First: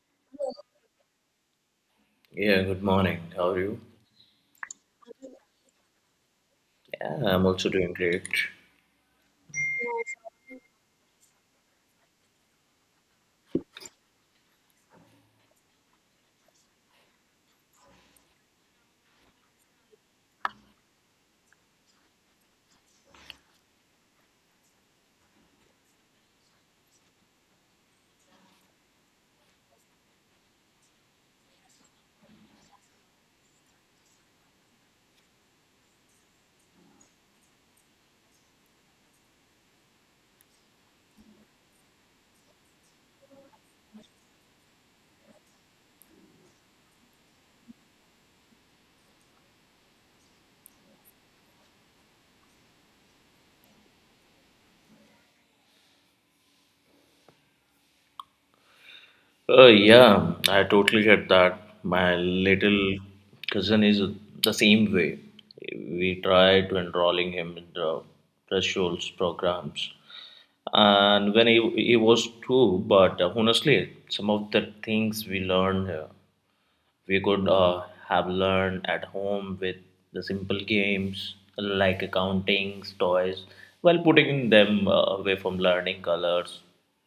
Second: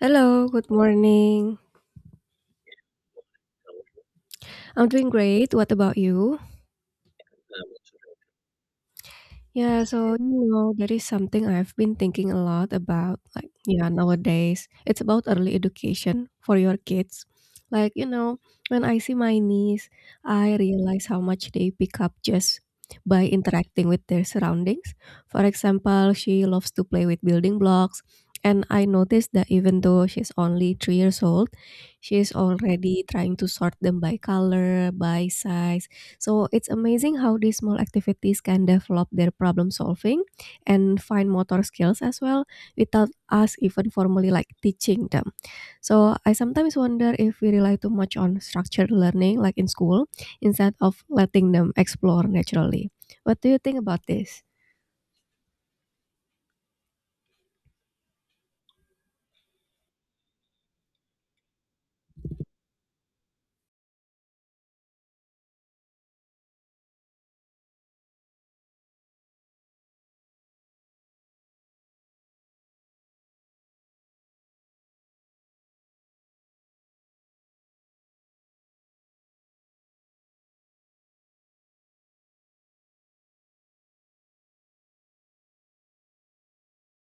Hello, good morning. Yeah, good morning. How are you? I'm doing great. What about you? Yeah, I'm also doing great. Yeah, so you know, that is something I've been thinking a lot about. Like, yeah, nowadays it's about early education for your kids. Like, you know, when I see my niece, I realize how much they pick up just by interacting with their surroundings. For example, she loves to play with building blocks, and I noticed that even though she's only 3 years old, she's already trying to sort them by color, by size, so it's amazing how these small activities can develop their problem solving and fine motor skills as well without us even formally like teaching them. So I sometimes wonder if we rely too much on structured learning like in school instead of letting them explore naturally. What do you think about this? Oh, yeah, I totally get that. My little cousin is the same way. We tried to enrolling him in the thresholds programs. And when he was two, but honestly, some of the things we learned here we could have learned at home with the simple games like accounting, toys, while putting them away from learning colors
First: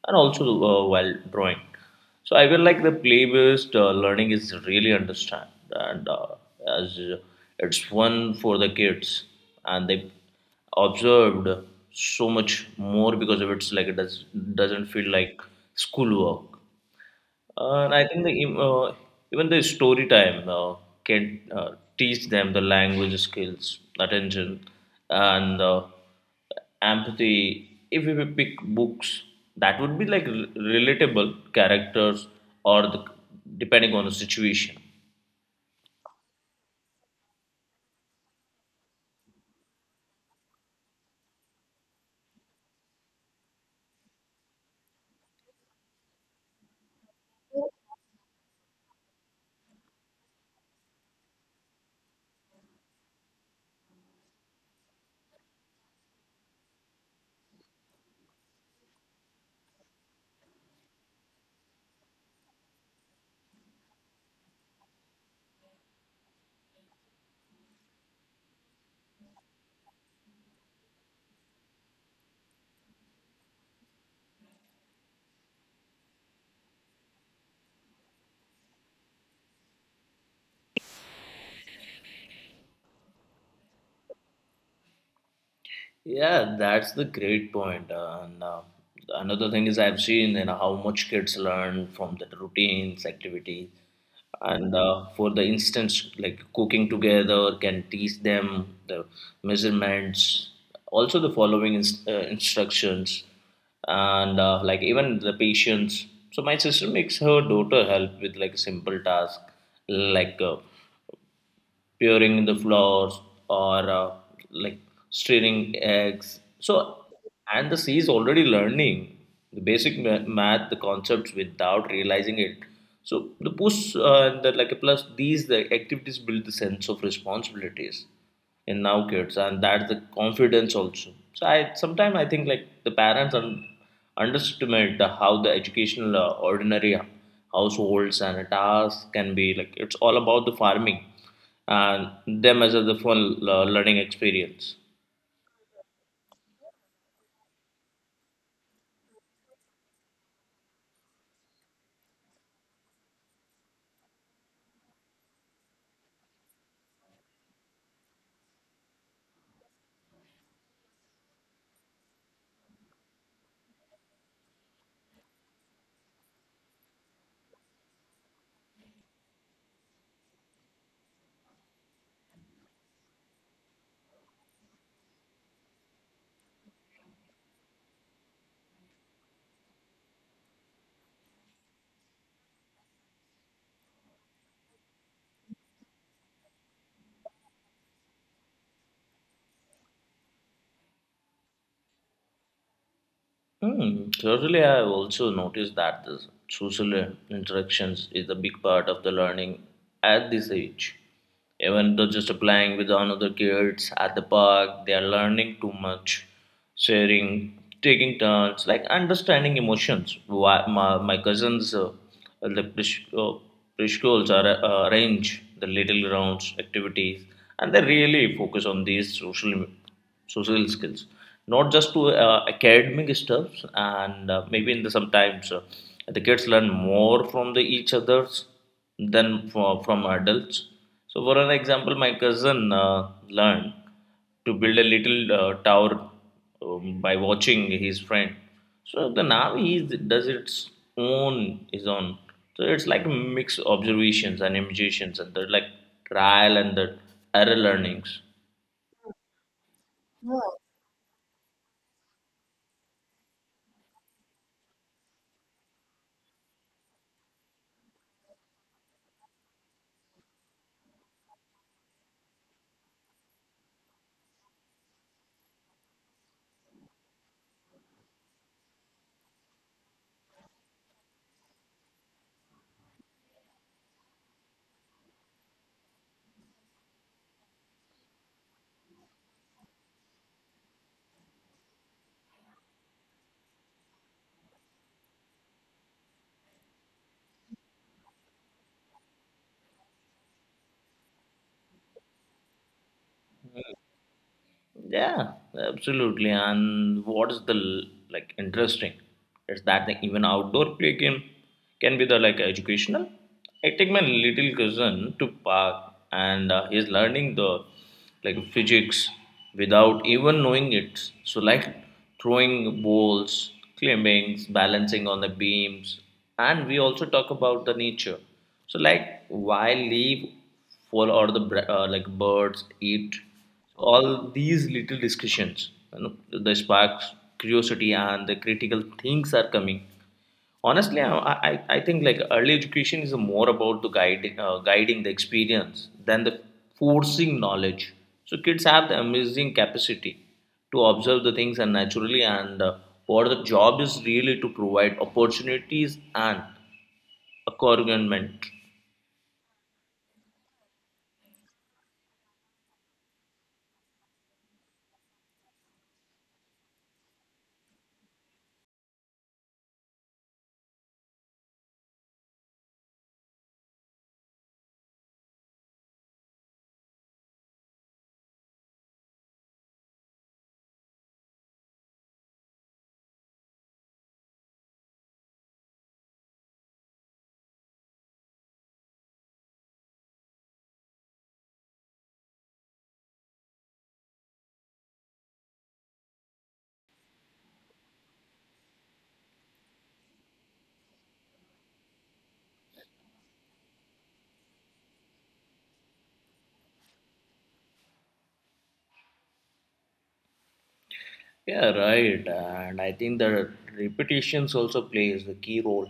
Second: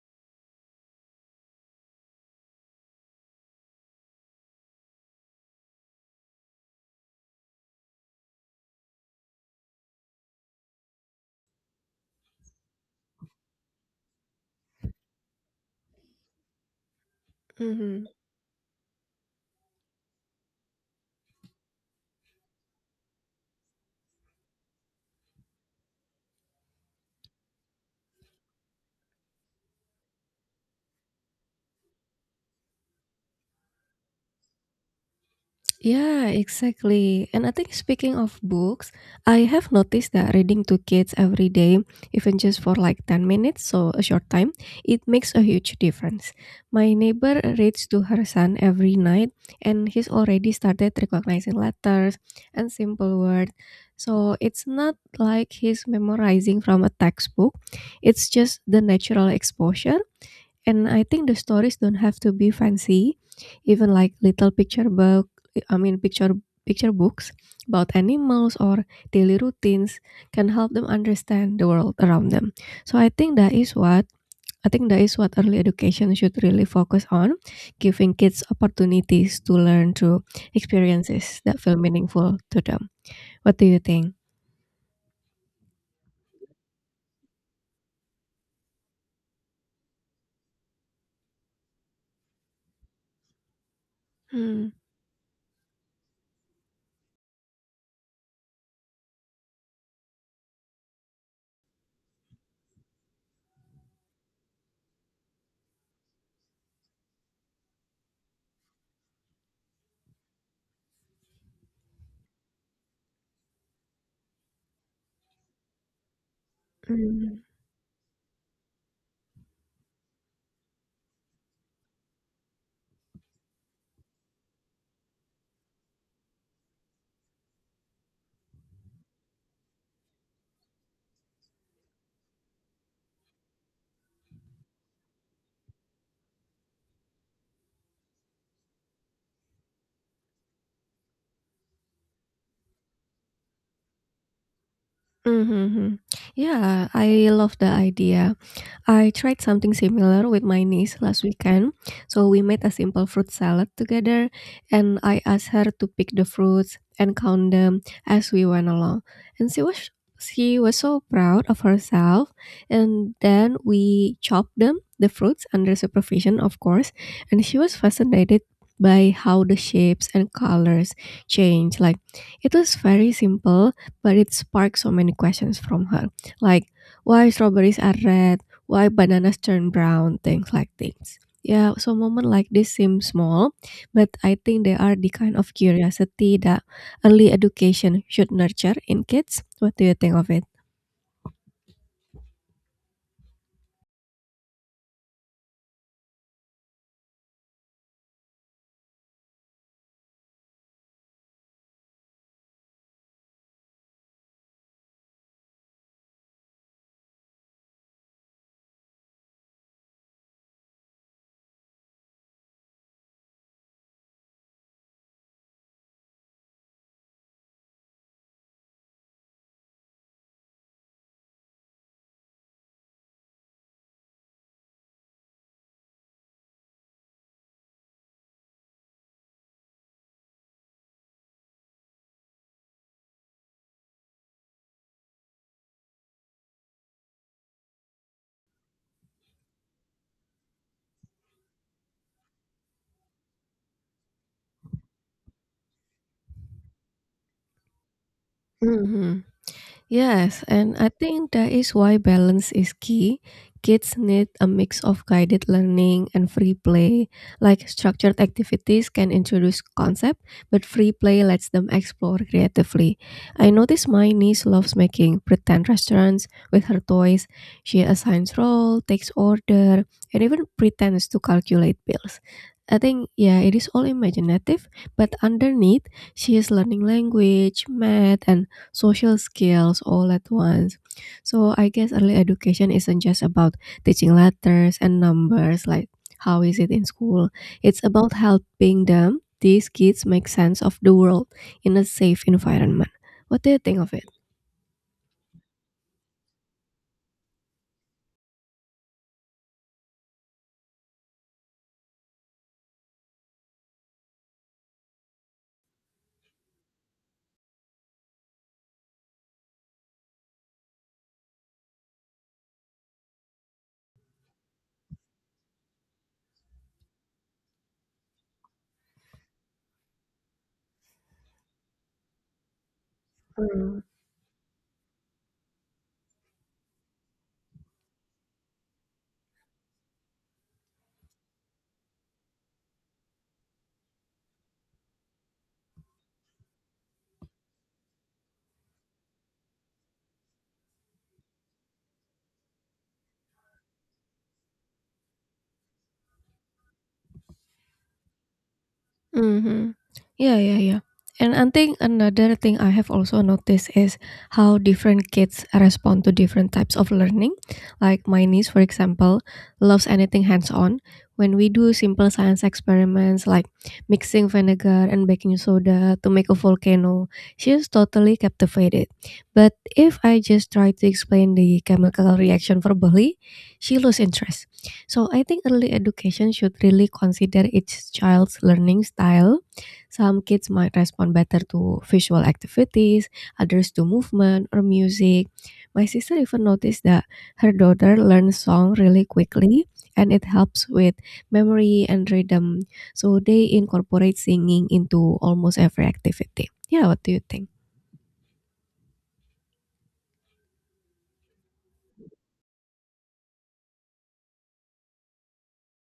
and also while drawing. So I feel like the play-based learning is really understand and as it's fun for the kids and they observed so much more because of it's like it doesn't feel like schoolwork. And I Mhm. think the even the story time can teach them the language skills, attention, and empathy. If we pick books, that would be like relatable characters or depending on the situation. Yeah, exactly. And I think speaking of books, I have noticed that reading to kids every day, even just for like 10 minutes, so a short time, it makes a huge difference. My neighbor reads to her son every night, and he's already started recognizing letters and simple words. So it's not like he's memorizing from a textbook, it's just the natural exposure, and I think the stories don't have to be fancy, even like little picture book, I mean picture books about animals or daily routines can help them understand the world around them. So I think that is what I think that is what early education should really focus on, giving kids opportunities to learn through experiences that feel meaningful to them. What do you think? Yeah, that's the great point. And another thing is I've seen how much kids learn from the routines, activities, Mm, and for the instance, like cooking together can teach them the measurements, also the following instructions, and like even the patience. So my sister makes her daughter help with like simple task, like peering the flowers or like stirring eggs. So, mm, and the sea is already learning the basic math, the concepts without realizing it. So the push and the like a plus these the activities build the sense of responsibilities in now kids and that's the confidence also. So I sometimes I think like the parents underestimate the, how the educational ordinary households and tasks can be like it's all about the farming and them as a the fun learning experience. mhm, mhm. Yeah, I love the idea. I tried something similar with my niece last weekend. So we made a simple fruit salad together, and I asked her to pick the fruits and count them as we went along. And she was so proud of herself. And then we chopped them, the fruits, under supervision, of course. And she was fascinated by how the shapes and colors change. Like it was very simple, but it sparked so many questions from her. Like why strawberries are red, why bananas turn brown, things like things. Yeah, so moments like this seem small, but I think they are the kind of curiosity that early education should nurture in kids. What do you think of it? Thirdly, I have also noticed that the social interactions is a big part of the learning at this age. Even though just playing with another kids at the park, they are learning too much, sharing, taking turns, like understanding emotions. Why, my cousins, the preschools are arrange the little rounds activities, and they really focus on these social skills not just to academic stuffs and maybe in the sometimes the kids learn more from the each others than from adults. So for an example my cousin learned to build a little tower by watching his friend so the now he does its own his own so it's like a mix of observations and imitations and the like trial and the error learnings. Mhm. Yes, and I think that is why balance is key. Kids need a mix of guided learning and free play. Like structured activities can introduce concept, but free play lets them explore creatively. I notice my niece loves making pretend restaurants with her toys. She assigns role, takes order, and even pretends to calculate bills. I think yeah, it is all imaginative, but underneath she is learning language, math, and social skills all at once. So I guess early education isn't just about teaching letters and numbers like how is it in school. It's about helping them, these kids, make sense of the world in a safe environment. What do you think of it? Yeah, absolutely. And what's like interesting is that the even outdoor play game can be the like educational. I take my little cousin to park and he's learning the like physics without even knowing it. So like throwing balls, climbing, balancing on the beams, and we also talk about the nature. So like why leave fall or the like birds eat Hmm. all these little discussions the sparks curiosity and the critical things are coming honestly I think like early education is more about the guiding the experience than the forcing knowledge so kids have the amazing capacity to observe the things and naturally and what the job is really to provide opportunities and accompaniment. Mhm. Yeah, yeah, yeah. And I think another thing I have also noticed is how different kids respond to different types of learning. Like my niece, for example, loves anything hands on. When we do simple science experiments like mixing vinegar and baking soda to make a volcano, she's totally captivated. But if I just try to explain the chemical reaction verbally, she loses interest. So I think early education should really consider each child's learning style. Some kids might respond better to visual activities, others to movement or music. My sister even noticed that her daughter learns song really quickly and it helps with memory and rhythm. So they incorporate singing into almost every activity. Yeah, what do you think? Yeah, right. And I think the repetitions also plays the key role.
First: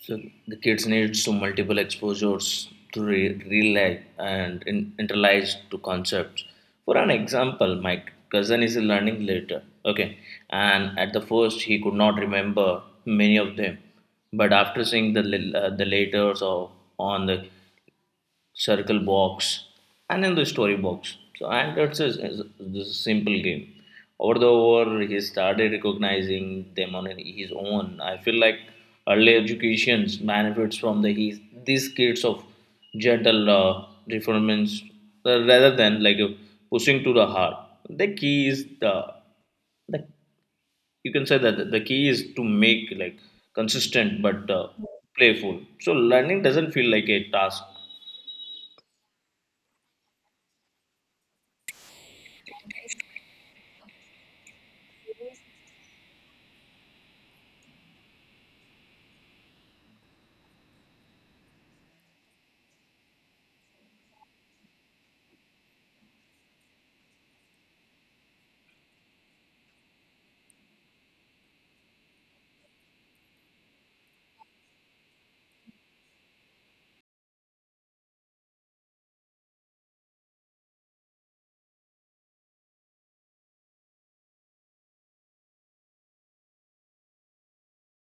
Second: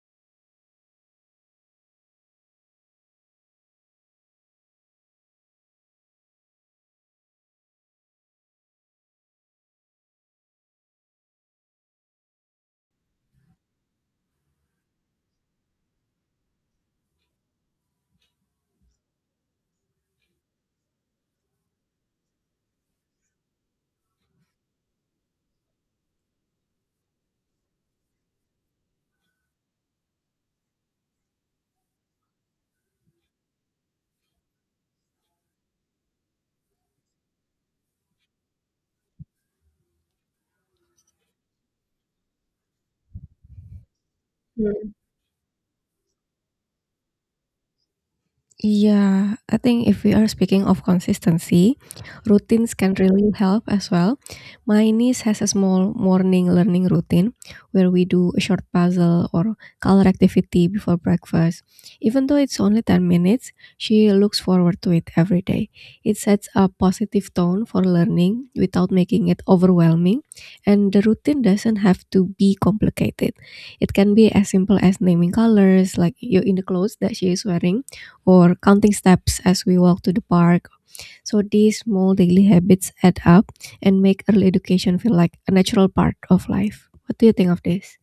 So the kids needs to multiple exposures to real life and internalize to concepts. For an example, my cousin is learning later, okay, and at the first he could not remember many of them, but after seeing the letters or on the circle box and in the story box. So this is a simple game. Over he started recognizing them on his own. I feel like early education benefits from these kids of gentle reformance rather than like pushing to the hard. The key is the you can say that the key is to make like consistent but Hmm. playful. So learning doesn't feel like a task. Yeah, I think if we are speaking of consistency, routines can really help as well. My niece has a small morning learning routine where we do a short puzzle or color activity before breakfast. Even though it's only 10 minutes, she looks forward to it every day. It sets a positive tone for learning without making it overwhelming, and the routine doesn't have to be complicated. It can be as simple as naming colors like you in the clothes that she is wearing or counting steps as we walk to the park. So these small daily habits add up and make early education feel like a natural part of life. What do you think of this?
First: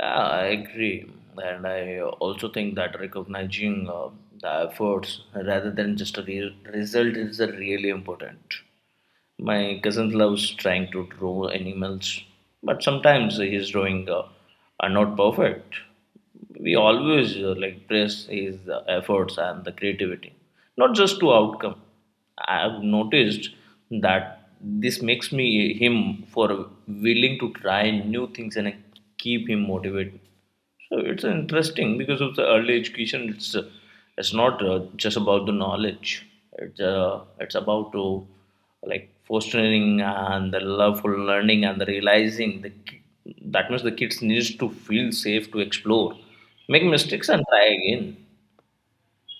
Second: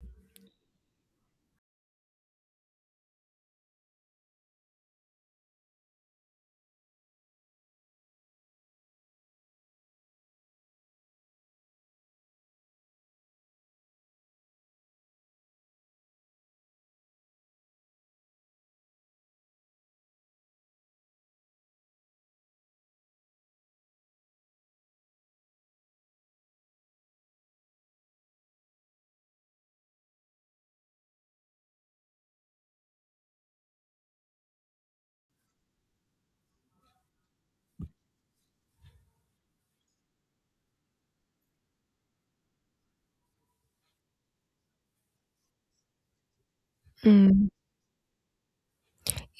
Yeah, I agree. And I also think that recognizing the efforts rather than just a result is really important. My cousin loves trying to draw animals, but sometimes his drawing are not perfect. We always like praise his efforts and the creativity, not just to outcome. I've noticed that this makes me him for willing to try new things and keep him motivated. So it's interesting because of the early education. It's not just about the knowledge. It's about to like fostering and the love for learning and the realizing that means the kids needs to feel safe to explore, make mistakes and Mm. try again.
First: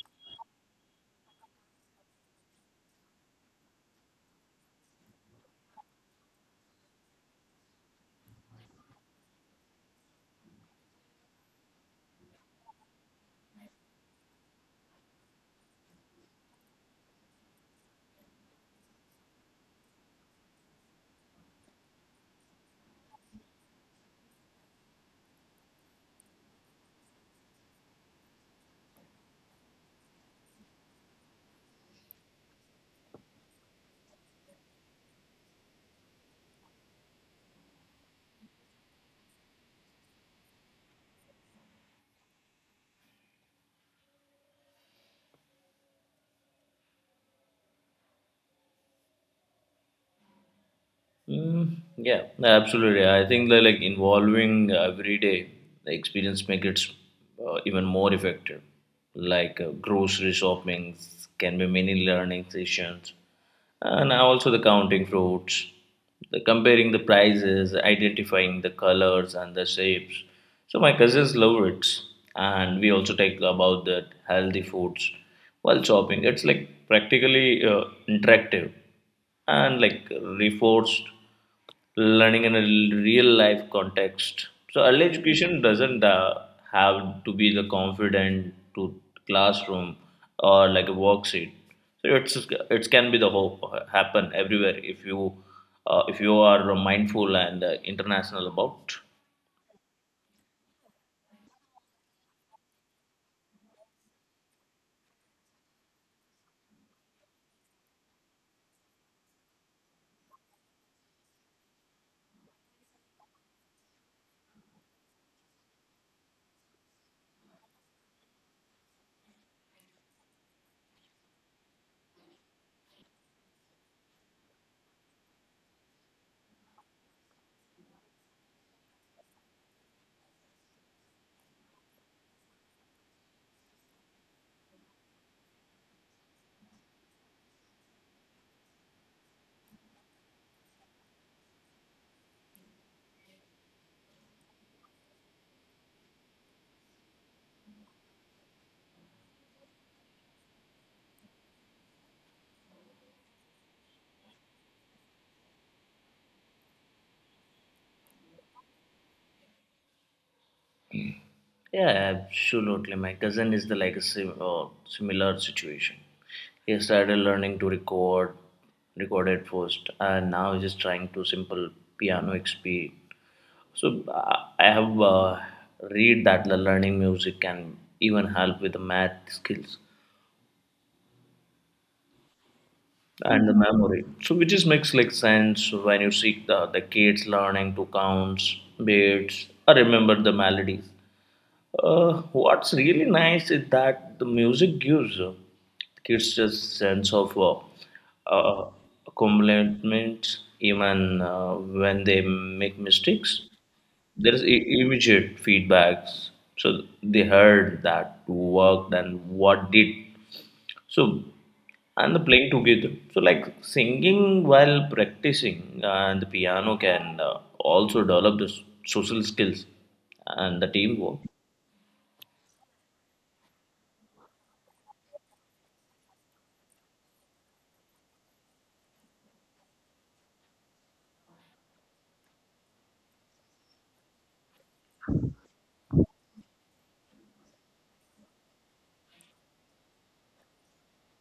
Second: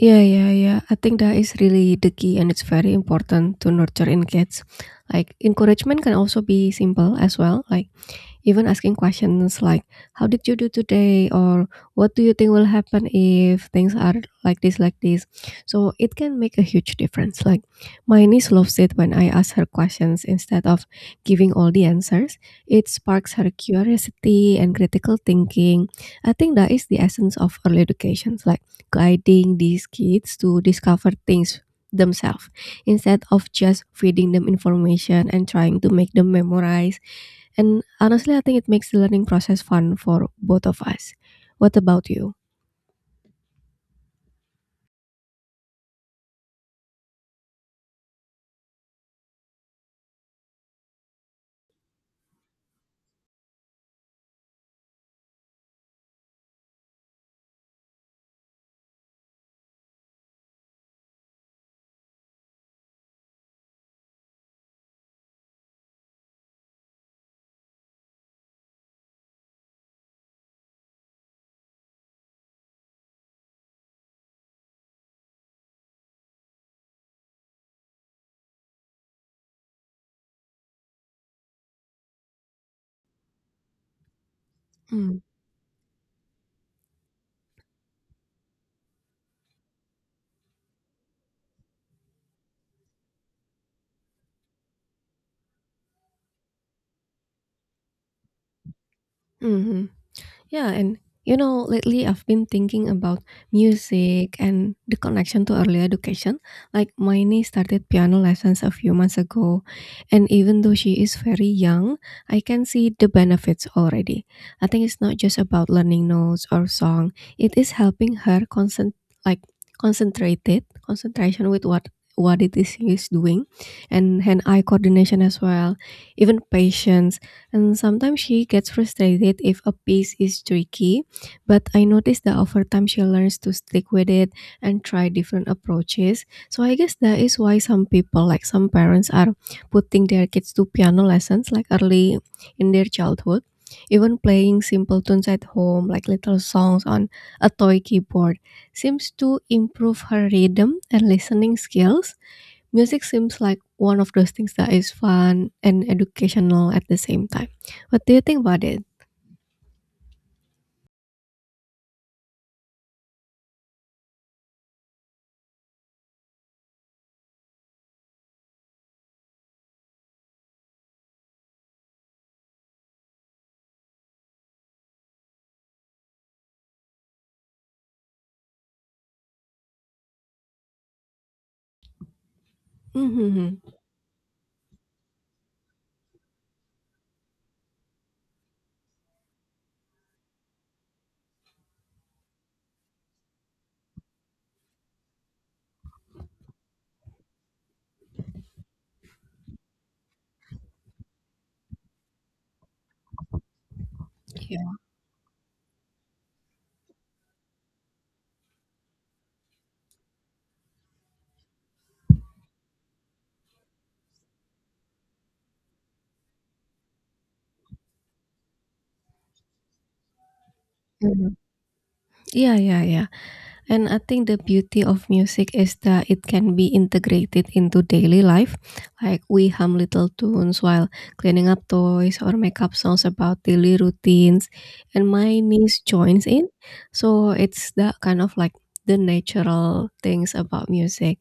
Yeah, yeah, yeah. I think that is really the key, and it's very important to nurture in kids. Like encouragement can also be simple as well, like even asking questions like how did you do today, or what do you think will happen if things are like this, so it can make a huge difference. Like my niece loves it when I ask her questions instead of giving all the answers. It sparks her curiosity and critical thinking. I think that is the essence of early education, like guiding these kids to discover things themselves instead of just feeding them information and trying to make them memorize. And honestly, I think it makes the learning process fun for both of us. What about you? Mm, yeah, absolutely. I think that like involving everyday experience make it even more effective. Like grocery shopping can be many learning sessions and also the counting fruits, the comparing the prices, identifying the colors and the shapes. So my cousins love it, and we also talk about the healthy foods while shopping. It's like practically interactive and like reinforced learning in a real life context. So early Mm. education doesn't have to be the confident to classroom or like a worksheet. So it can be the hope happen everywhere if you are mindful and international about. Hmm. Yeah, and you know, lately I've been thinking about music and the connection to early education. Like my niece started piano lessons a few months ago, and even though she is very young, I can see the benefits already. I think it's not just about learning notes or song; it is helping her concent, like concentrated concentration with what it is she is doing, and hand eye coordination as well, even patience. And sometimes she gets frustrated if a piece is tricky, but I notice that over time she learns to stick with it and try different approaches. So I guess that is why some people, like some parents, are putting their kids to piano lessons like early in their childhood. Even playing simple tunes at home, like little songs on a toy keyboard, seems to improve her rhythm and listening skills. Music seems like one of those things that is fun and educational at the same time. What do you think about it? Yeah, absolutely. My cousin is the like a similar situation. He started learning to recorded first, and now he's just trying to simple piano XP. So I have read that the learning music can even help with the math skills and the Mm-hmm. memory. So which is makes like sense when you see the kids learning to counts, beats, or remember the melodies. What's really nice is that the music gives kids a sense of uh, accomplishment even when they make mistakes. There is Yeah. Immediate feedbacks so they heard that worked and what did so and the playing together so like singing while practicing and the piano can also develop the social skills and the teamwork. Mhm. Yeah, yeah, yeah. And I think the beauty of music is that it can be integrated into daily life. Like we hum little tunes while cleaning up toys or make up songs about daily routines. And my niece joins in. So it's that kind of like the natural things about music.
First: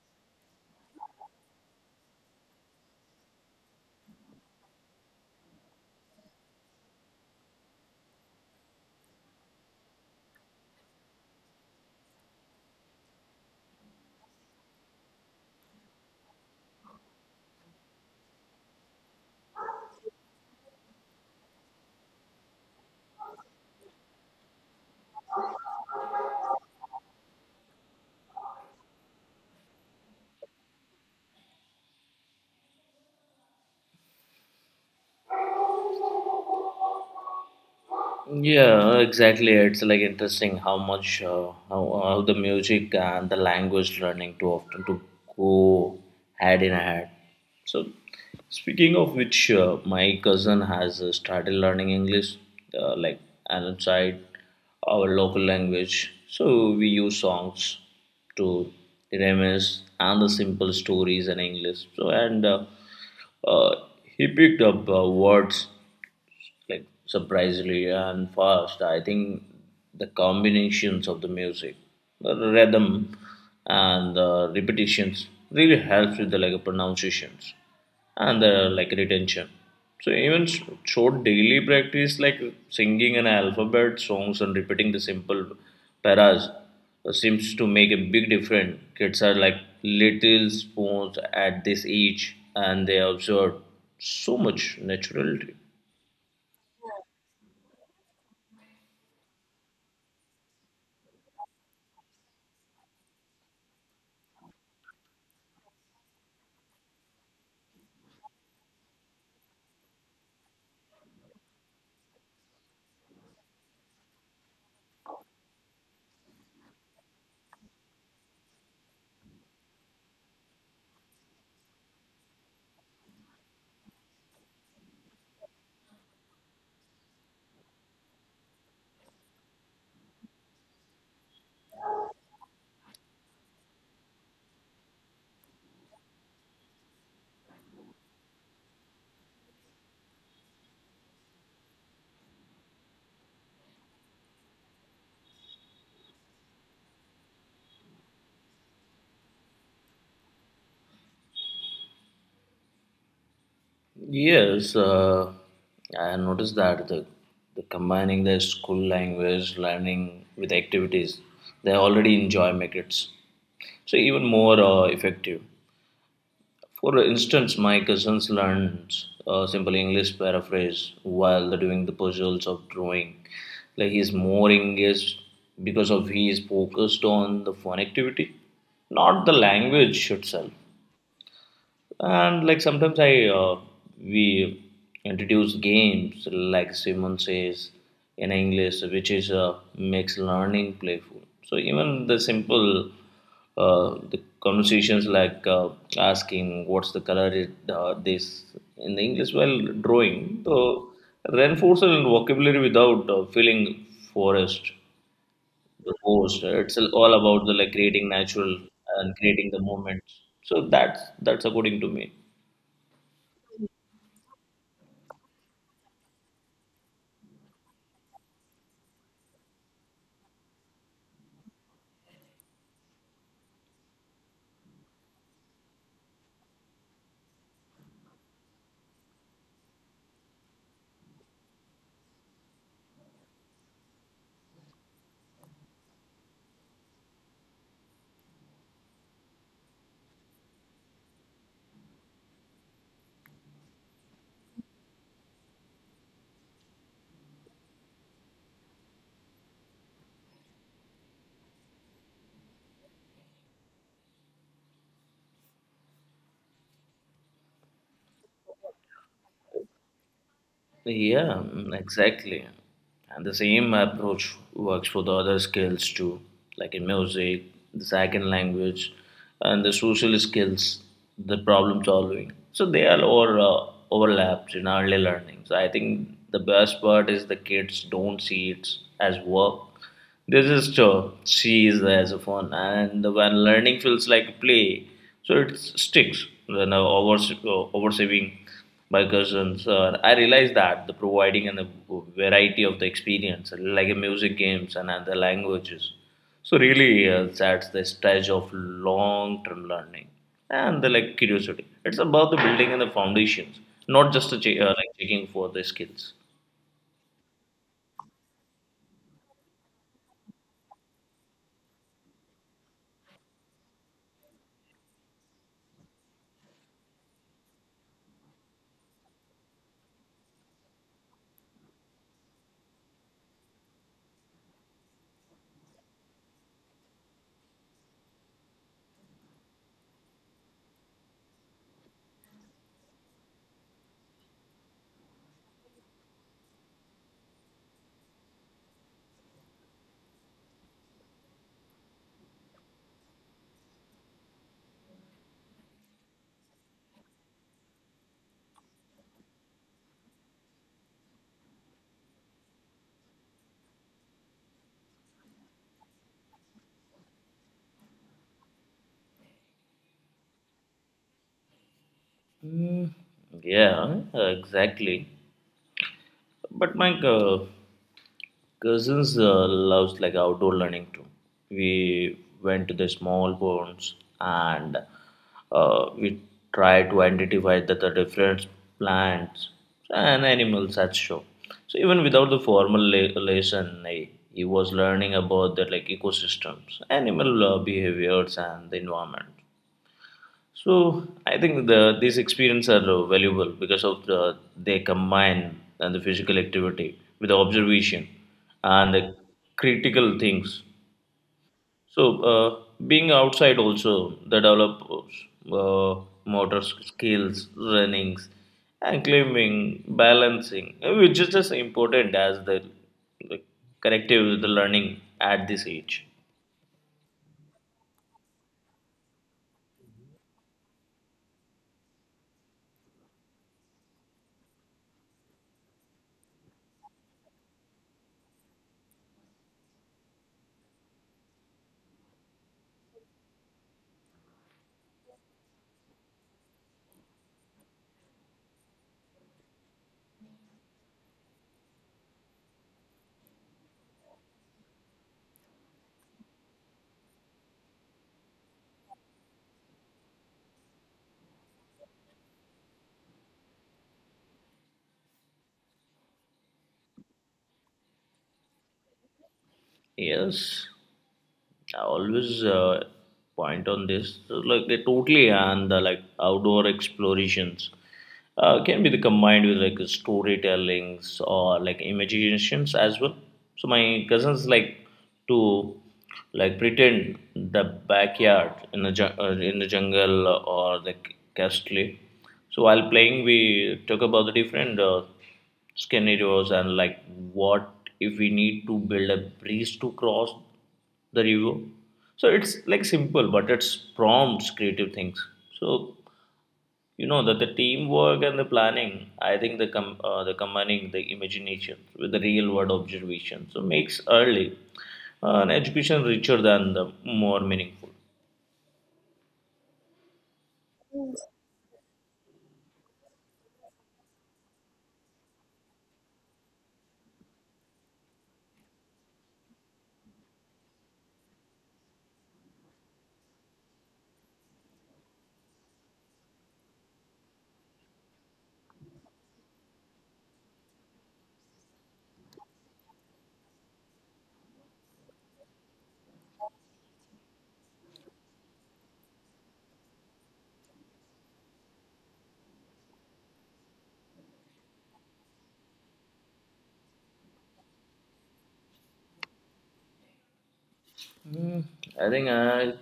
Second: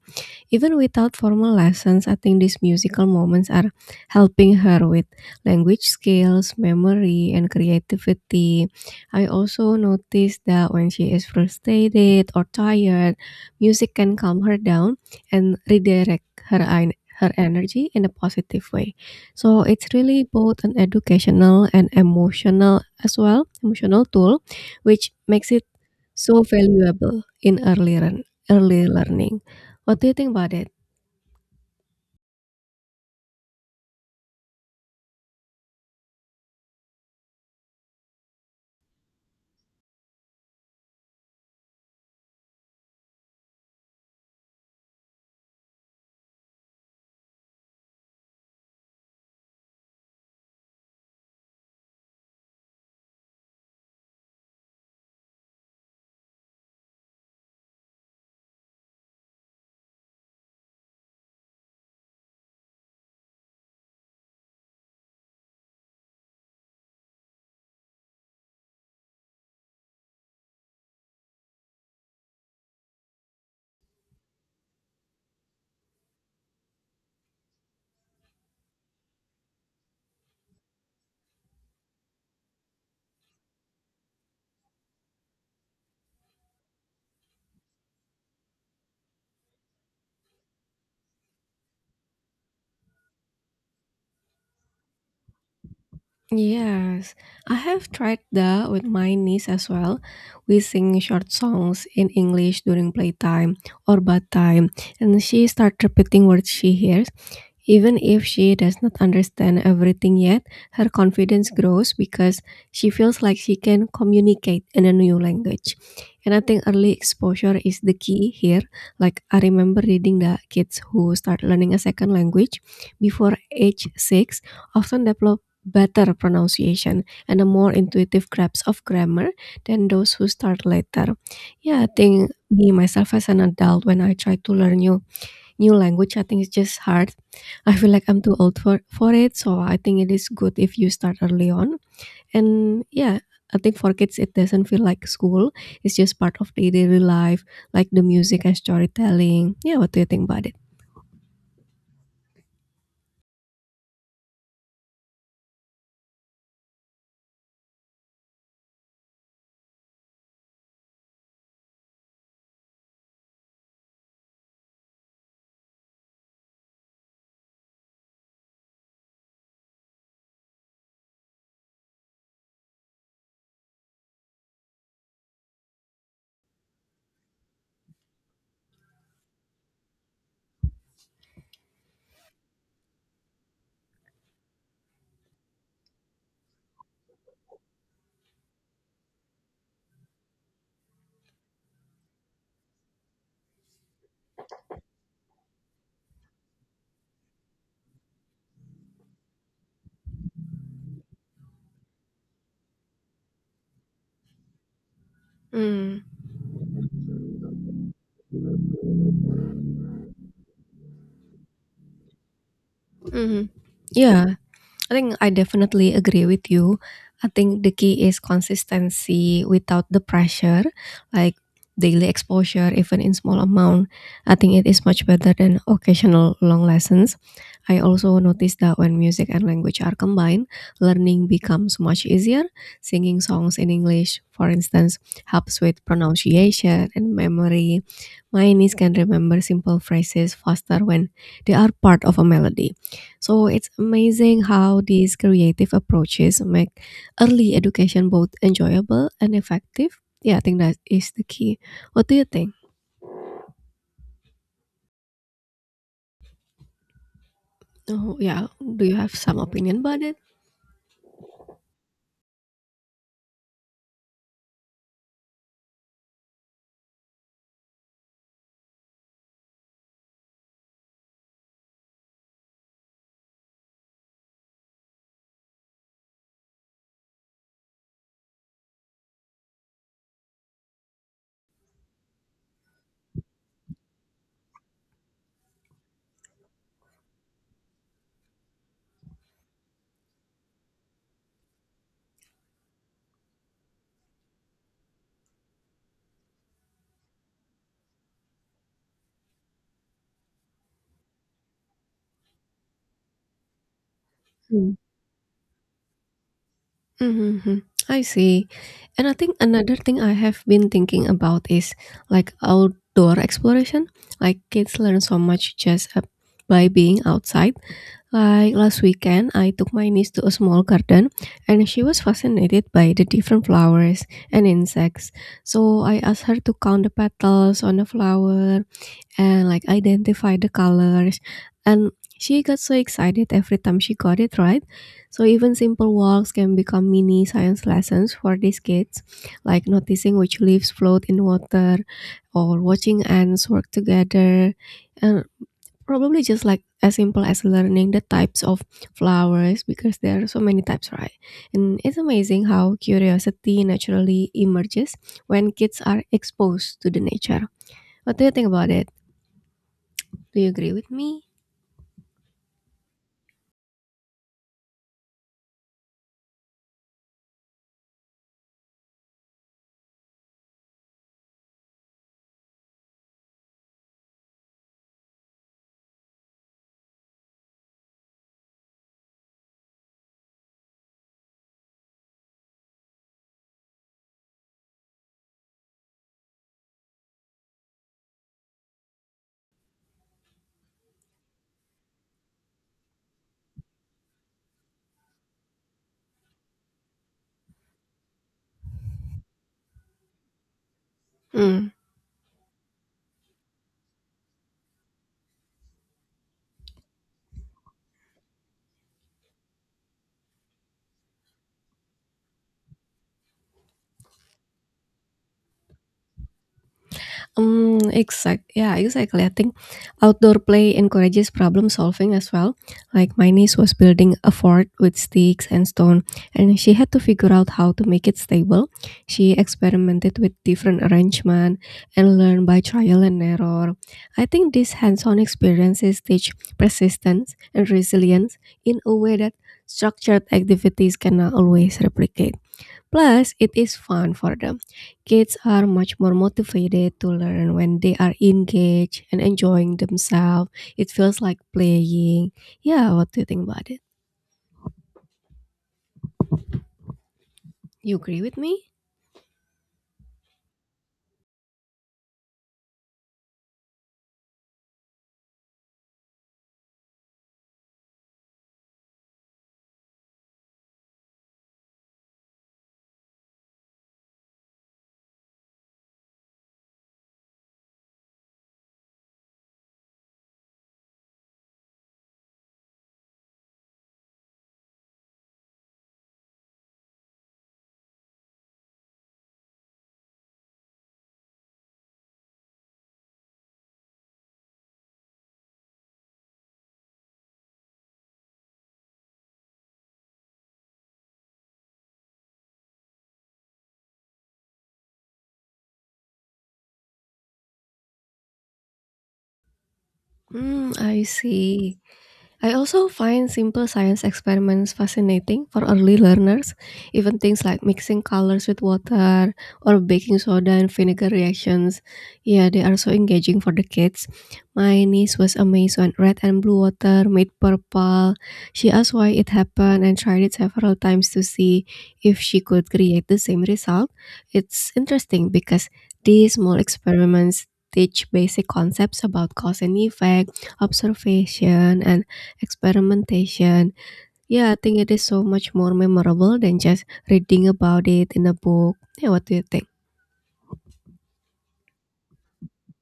Even without formal lessons, I think these musical moments are helping her with language skills, memory, and creativity. I also noticed that when she is frustrated or tired, music can calm her down and redirect her her energy in a positive way. So it's really both an educational and emotional as well, emotional tool, which makes it so valuable in early learning. What do you think about it? Yeah, exactly. It's like interesting how the music and the language learning too often to go hand in hand. So, speaking of which, my cousin has started learning English, like outside our local language. So we use songs to reminisce and the simple stories in English. So and uh, he picked up words like surprisingly and fast. I think the combinations of the music, the rhythm, and the repetitions really helps with the like pronunciations and the like retention. So even short daily practice like singing an alphabet songs and repeating the simple paras seems to make a big difference. Kids are like little spoons at this age and they observe so much naturality. Yes, I have tried that with my niece as well. We sing short songs in English during playtime or bath time, and she starts repeating words she hears. Even if she does not understand everything yet, her confidence grows because she feels like she can communicate in a new language. And I think early exposure is the key here. Like, I remember reading that kids who start learning a second language before age six often develop better pronunciation and a more intuitive grasp of grammar than those who start later. Yeah, I think me myself as an adult, when I try to learn new language, I think it's just hard. I feel like I'm too old for it, so I think it is good if you start early on. And yeah, I think for kids it doesn't feel like school, it's just part of their daily life, like the music and storytelling. Yeah, what do you think about it? Yes, I noticed that the combining the school language learning with activities they already enjoy make it so even more effective. For instance, my cousins learned simple English paraphrase while they're doing the puzzles of drawing. Like he's more engaged because of he is focused on the fun activity, not the language itself and like sometimes I uh, we introduce games like Simon Says in English which is makes learning playful so even the simple the conversations like asking what's the color this in the English while drawing so reinforce the vocabulary without feeling forced. The Mm. host it's all about the like creating natural and creating the moment so that's according to me. Hmm. Yeah, I think I definitely agree with you. I think the key is consistency without the pressure, like daily exposure, even in small amount. I think it is much better than occasional long lessons. I also noticed that when music and language are combined, learning becomes much easier. Singing songs in English, for instance, helps with pronunciation and memory. My niece can remember simple phrases faster when they are part of a melody. So it's amazing how these creative approaches make early education both enjoyable and effective. Yeah, I think that is the key. What do you think? Oh, yeah. Do you have some opinion about it? Yeah, mm, exactly. And the same approach works for the other skills too, like in music, the second language, and the social skills, the problem solving. So they are overlapped in early learning. So I think the best part is the kids don't see it as work, this is true. She is the saxophone, and when learning feels like play, so it sticks. When I oversaving by cousins, I realized that the providing and the variety of the experience, like a music games and other languages, so really sets the stage of long-term learning and the like curiosity. It's about the building and the foundations, not just the Mm. like checking for the skills. Mm-hmm. I see. And I think another thing I have been thinking about is like outdoor exploration. Like kids learn so much just by being outside. Like last weekend, I took my niece to a small garden and she was fascinated by the different flowers and insects. So I asked her to count the petals on the flower and like identify the colors. And she got so excited every time she got it right. So even simple walks can become mini science lessons for these kids, like noticing which leaves float in water or watching ants work together. And probably just like as simple as learning the types of flowers because there are so many types, right? And it's amazing how curiosity naturally emerges when kids are exposed to the nature. What do you think about it? Do you agree with me? Mm, yeah, exactly. But my cousins loves like outdoor learning too. We went to the small ponds and we tried to identify the different plants and animals at show. So even without the formal lesson, he was learning about the like ecosystems, animal behaviors, and the environment. So I think these experiences are valuable because of the they combine and the physical activity with the observation and the critical things. Hmm. So being outside also the develops uh, motor skills, runnings, and climbing, balancing, which is as important as the corrective the learning at this age. Mm, exact. Yeah, exactly. I think outdoor play encourages problem solving as well. Like my niece was building a fort with sticks and stone, and she had to figure out how to make it stable. She experimented with different arrangement and learned by trial and error. I think these hands-on experiences teach persistence and resilience in a way that structured activities cannot always replicate. Plus, it is fun for them. Kids are much more motivated to learn when they are engaged and enjoying themselves. It feels like playing. Yeah, what do you think about it? You agree with me? Yes, I always point on this. Like they totally and the like outdoor explorations can be the combined with like storytellings or like imaginations as well. So my cousins like to like pretend the backyard in the in the jungle or the castle. So while playing, we talk about the different. Scenarios and like what if we need to build a bridge to cross the river, so it's like simple but it's prompts creative things, so you know that the teamwork and the planning. I think the the combining the imagination with the real world observation so makes early an education richer than the more meaningful. Hmm, I see. I also find simple science experiments fascinating for early learners, even things like mixing colors with water or baking soda and vinegar reactions. Yeah, they are so engaging for the kids. My niece was amazed when red and blue water made purple. She asked why it happened and tried it several times to see if she could create the same result. It's interesting because these small experiments teach basic concepts about cause and effect, observation, and experimentation. Yeah, I think it is so much more memorable than just reading about it in a book. Yeah, what do you think? i think i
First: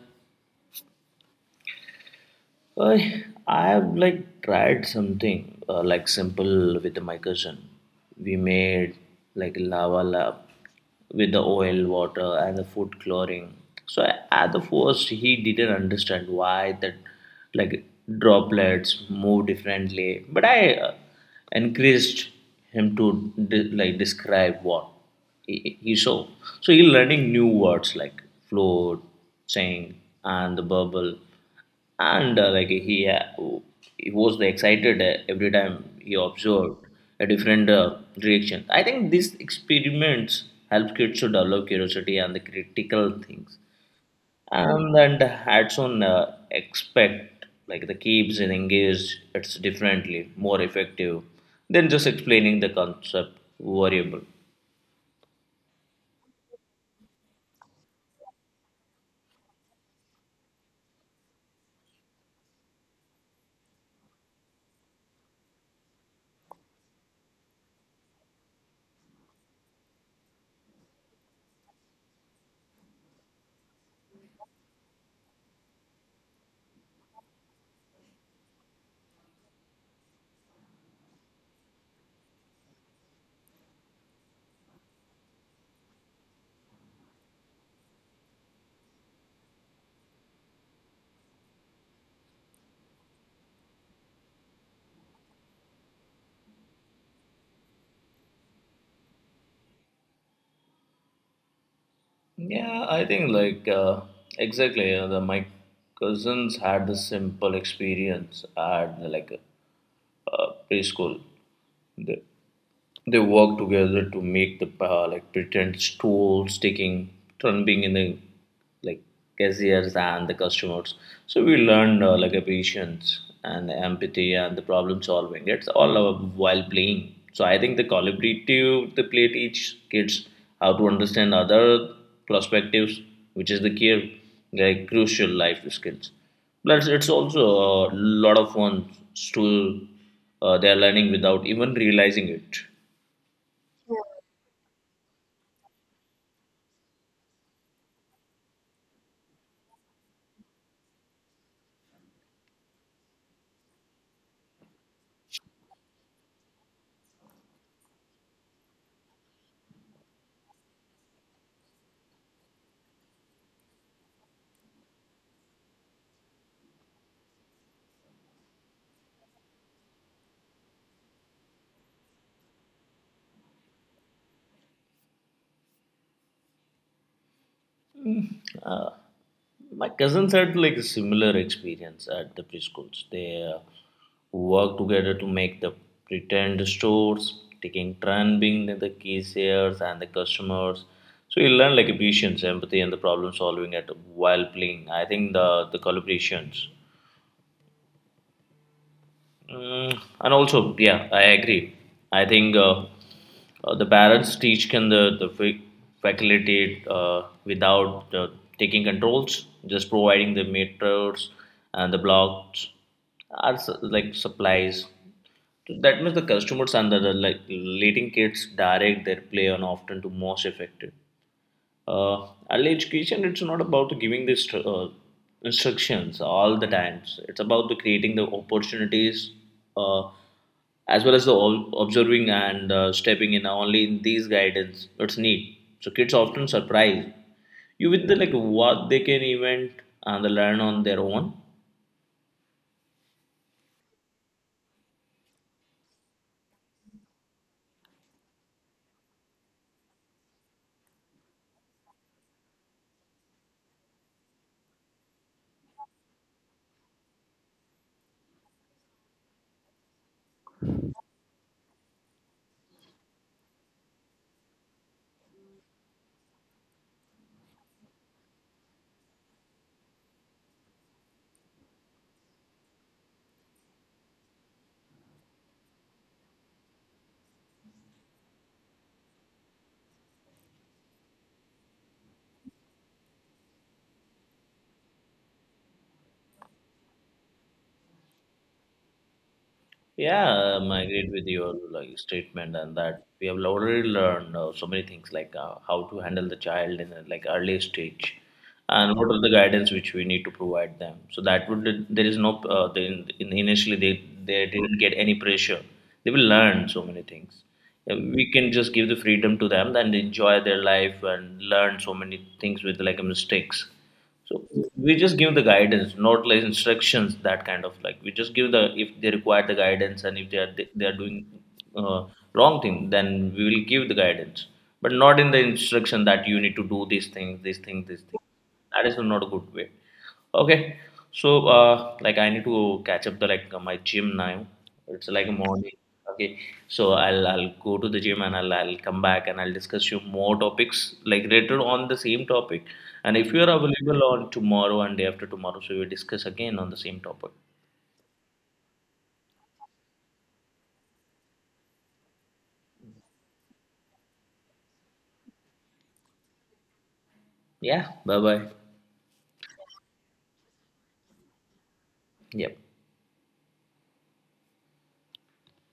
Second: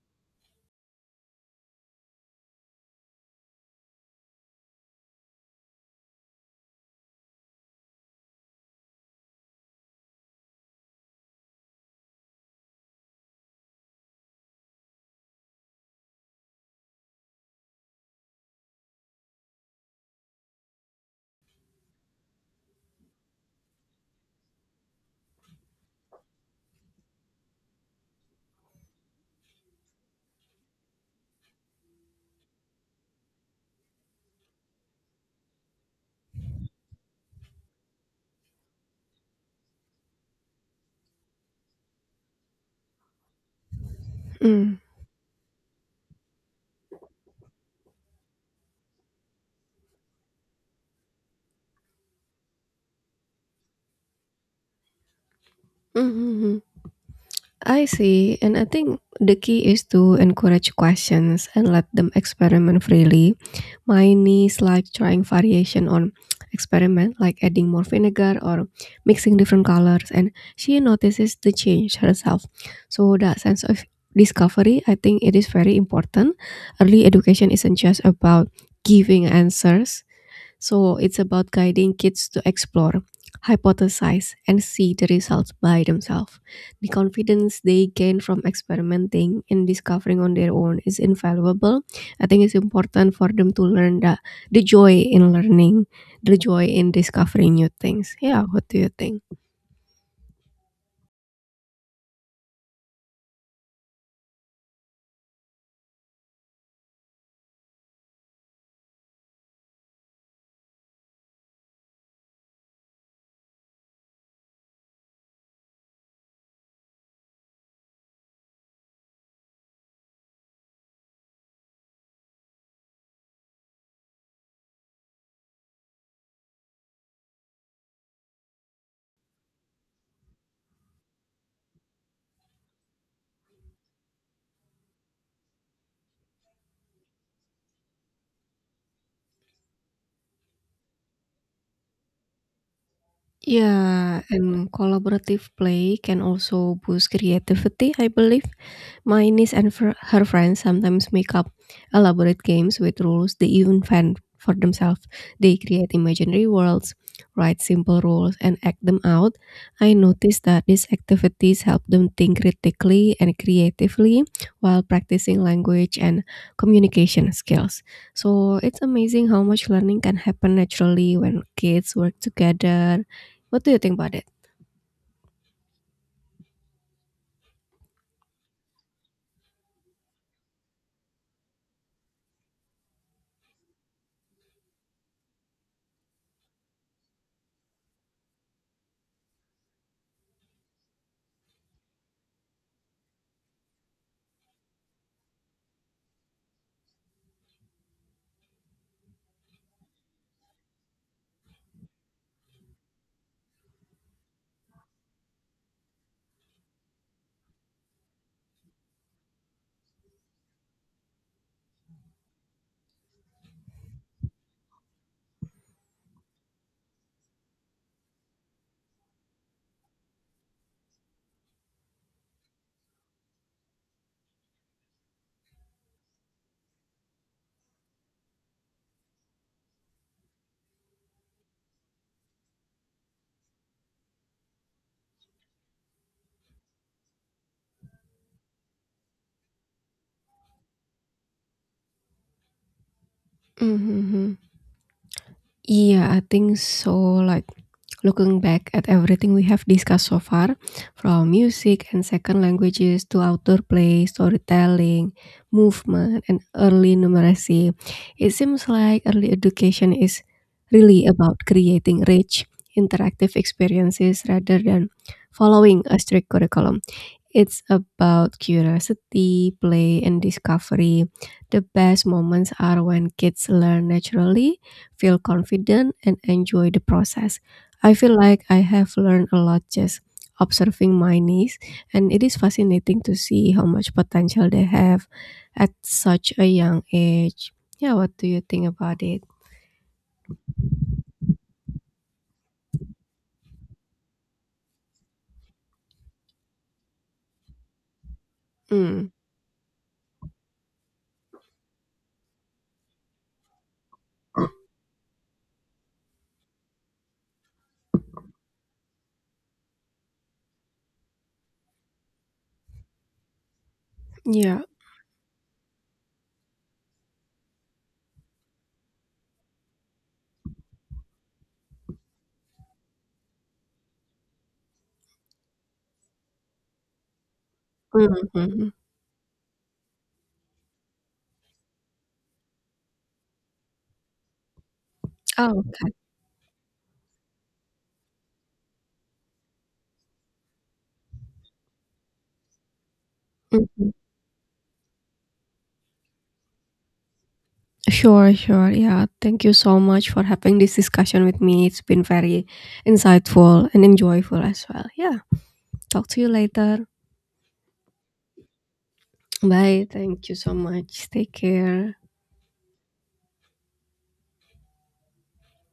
I I have like tried something like simple with my cousin. We made like lava lab with the oil, water, and the food coloring. So at the first, he didn't understand why that like droplets move differently. But I encouraged him to like describe what he saw. So he's learning new words like float, sink, and the bubble, and he was the excited every time he observed a different reaction. I think these experiments help kids to develop curiosity and the critical things, Mm. and then adds on expect like the keeps and engaged. It's differently more effective than just explaining the concept variable. Mm-hmm. I see. And I think the key is to encourage questions and let them experiment freely. Mine is like trying variation on experiment, like adding more vinegar or mixing different colors, and she notices the change herself. So that sense of discovery, I think it is very important. Early education isn't just about giving answers. So it's about guiding kids to explore, hypothesize, and see the results by themselves. The confidence they gain from experimenting and discovering on their own is invaluable. I think it's important for them to learn the joy in learning, the joy in discovering new things. Yeah, what do you think? Yeah, I think like exactly my cousins had the simple experience at like preschool. The, they work together to make the like pretend stools, taking turn being in the like cashiers and the customers. So we learned like a patience and empathy and the problem solving, it's all while playing. So I think the collaborative the play teach kids how to understand other perspectives, which is the key like crucial life skills. Plus it's also a lot of fun. Still, they're learning without even realizing it. Yeah. Yeah, and collaborative play can also boost creativity, I believe. My niece and her friends sometimes make up elaborate games with rules they even invent for themselves. They create imaginary worlds, write simple rules, and act them out. I noticed that these activities help them think critically and creatively while practicing language and communication skills. So it's amazing how much learning can happen naturally when kids work together. What do you think about it? Uh, my cousins had like a similar experience at the preschools. They uh, worked together to make the pretend stores, taking turn being the cashiers and the customers. So you learn like patience, empathy, and the problem solving at while playing. I think the collaborations. Mm, and also, yeah, I agree. I think the parents teach can the faculty without taking controls, just providing the meters and the blocks are like supplies. So, that means the customers and the like letting kids direct their play on often to most effective. Early education, it's not about giving the instructions all the times, it's about the creating the opportunities uh, as well as the observing and stepping in only in these guidance it's need. So kids often surprise you with the like what they can invent and learn on their own. Mhm. Yeah, I think so. Like looking back at everything we have discussed so far, from music and second languages to outdoor play, storytelling, movement, and early numeracy, it seems like early education is really about creating rich, interactive experiences rather than following a strict curriculum. It's about curiosity, play, and discovery. The best moments are when kids learn naturally, feel confident, and enjoy the process. I feel like I have learned a lot just observing my niece, and it is fascinating to see how much potential they have at such a young age. Yeah, what do you think about it? Yeah, I agreed with your like statement and that we have already learned so many things like how to handle the child in a, like early stage, and Mm, what are the guidance which we need to provide them. So that would there is no they, initially they didn't get any pressure. They will learn so many things. We can just give the freedom to them and enjoy their life and learn so many things with like mistakes. So yeah. we just give the guidance, not like instructions. That kind of like we just give the if they require the guidance, and if they are doing uh, wrong thing, then we will give the guidance, but not in the instruction that you need to do these things, these things, these things. Mhm. That is not a good way. Okay, so like I need to catch up the like my gym now. It's like Oh, morning. okay. Okay, so I'll go to the gym and I'll come back and I'll discuss you more topics like later on the same topic. And if you are Mm-hmm. available on tomorrow and day after tomorrow, so we'll discuss again on the same topic. Sure, sure. Yeah. Thank you so much for having this discussion with me. It's been very insightful and enjoyable as well. Yeah. Talk to you later. Yeah, bye bye. Bye. Thank you so much. Take care. Yep.